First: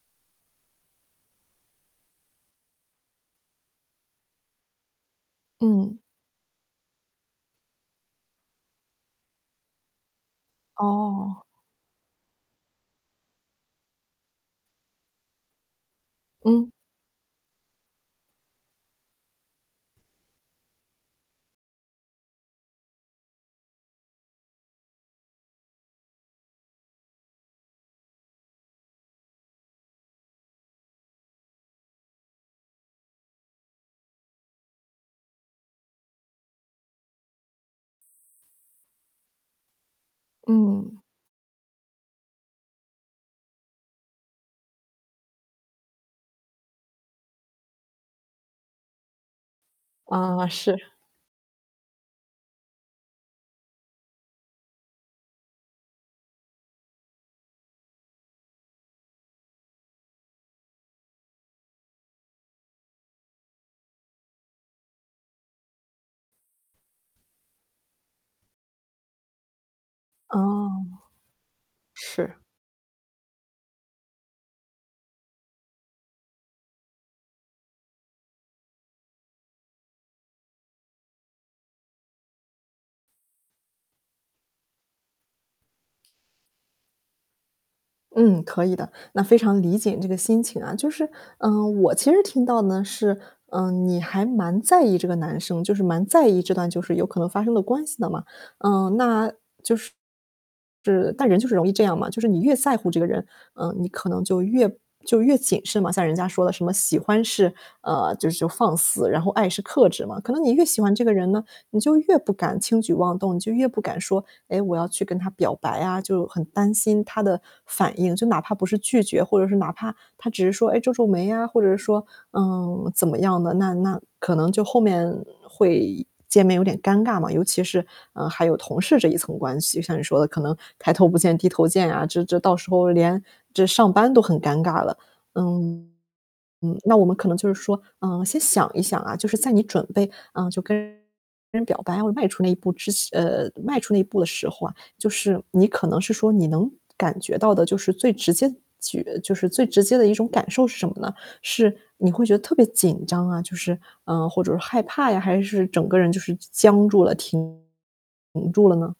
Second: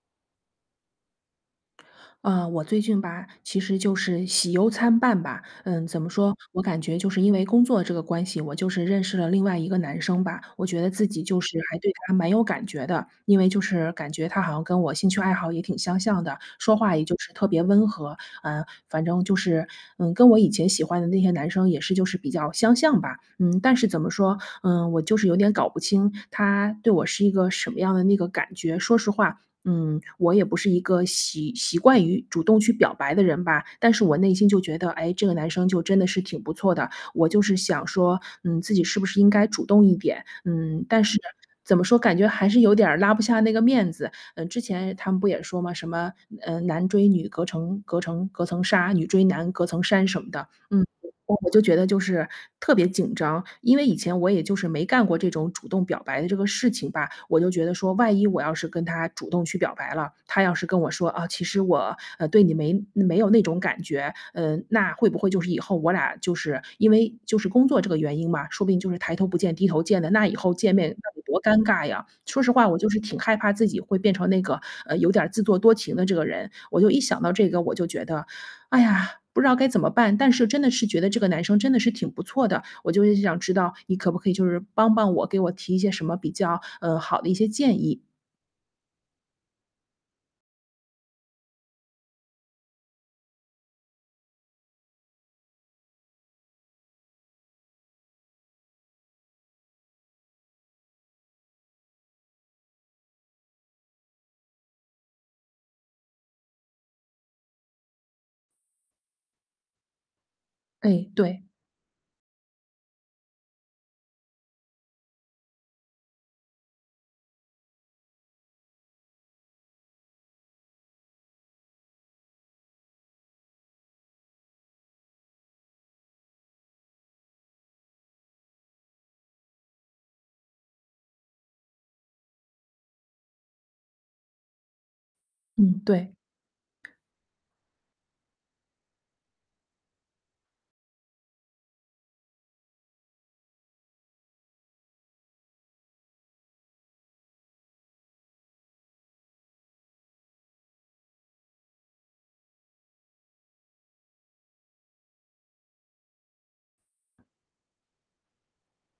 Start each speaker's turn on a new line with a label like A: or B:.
A: 啊，我最近吧，其实就是喜忧参半吧。嗯，怎
B: 嗯。
A: 么说，我感觉就是因为工作这个关系，我就是认识了另外一个男生吧，我觉得自己就
B: 哦。
A: 是还对他还蛮有感觉的，因为就是感觉他好像跟我兴趣爱好也挺相像的，
B: 嗯。
A: 说话也就是特别温和，啊，反正就是，嗯，跟我以前喜欢的那些男生也是就是比较相像吧。嗯，但是怎么说，嗯，我就是有点搞不清，他对我是一个什么样的那个感觉。说实话，嗯，我也不是一个习习惯于主动去表白的人吧，但是我内心就觉得，诶，这个男生就真的是挺不错的，我就是想说，嗯，自己是不是应该主动一点？嗯，
B: 嗯。
A: 但是，怎么说，感觉还是有点儿拉不下那个面子。呃，之前他们不也说嘛，什么，呃，男追女，隔成隔成隔层纱，女追男，隔层山什么
B: 啊，
A: 的，嗯，
B: 是。
A: 我就觉得就是特别紧张。因为以前我也就是没干过这种主动表白的这个事情吧，我就觉得说，万一我要是跟他主动去表白了，他要是跟我说："啊，其实我，呃，对你没没有那种感觉。”嗯，那会不会就是以后我俩就是因为就是工作这个原因吧，说不定就是抬头不见低头见的，那以后
B: 哦。
A: 见面那得多尴尬呀。
B: 是。
A: 说实话我就是挺害怕自己会变成那个，呃，有点自作多情的这个人，我就一想到这个，我就觉得，哎呀，不知道该怎么办。但是真的是觉得这个男生真的是挺不错的，我就是想知道，你可不可以就是帮帮我，给我提一些什么比较，呃，好的一些建议。
B: 嗯，可以的，那非常理解你这个心情啊。就是，嗯，我其实听到呢是，嗯，你还蛮在意这个男生，就是蛮在意这段就是有可能发生的关系的嘛。嗯，那就是但人就是容易这样嘛，就是你越在乎这个人，嗯，你可能就越就越谨慎嘛。像人家说的什么喜欢是，呃，就是就是放肆，然后爱是克制嘛。可能你越喜欢这
A: 哎，
B: 个人
A: 对。
B: 呢，你就越不敢轻举妄动，你就越不敢说，诶，我要去跟他表白啊，就很担心他的反应。就哪怕不是拒绝，或者是哪怕他只是说，哎，皱皱眉啊，或者说，嗯，怎么样的，那那可能就后面会见面有点尴尬嘛。尤其是，嗯，还有同事这一层关系，像你说的可能抬头不见低头见啊，这这到时候连这上班都很尴尬了。
A: 嗯，
B: 嗯，
A: 对。
B: 嗯，那我们可能就是说，嗯，先想一想啊，就是在你准备，嗯，就跟人表白，要迈出那一步之呃，迈出那一步的时候啊，就是你可能是说你能感觉到的就是最直接取就是最直接的一种感受是什么呢？是你会觉得特别紧张啊，就是，啊，或者是说害怕呀，还是整个人就是僵僵住了、停住了呢？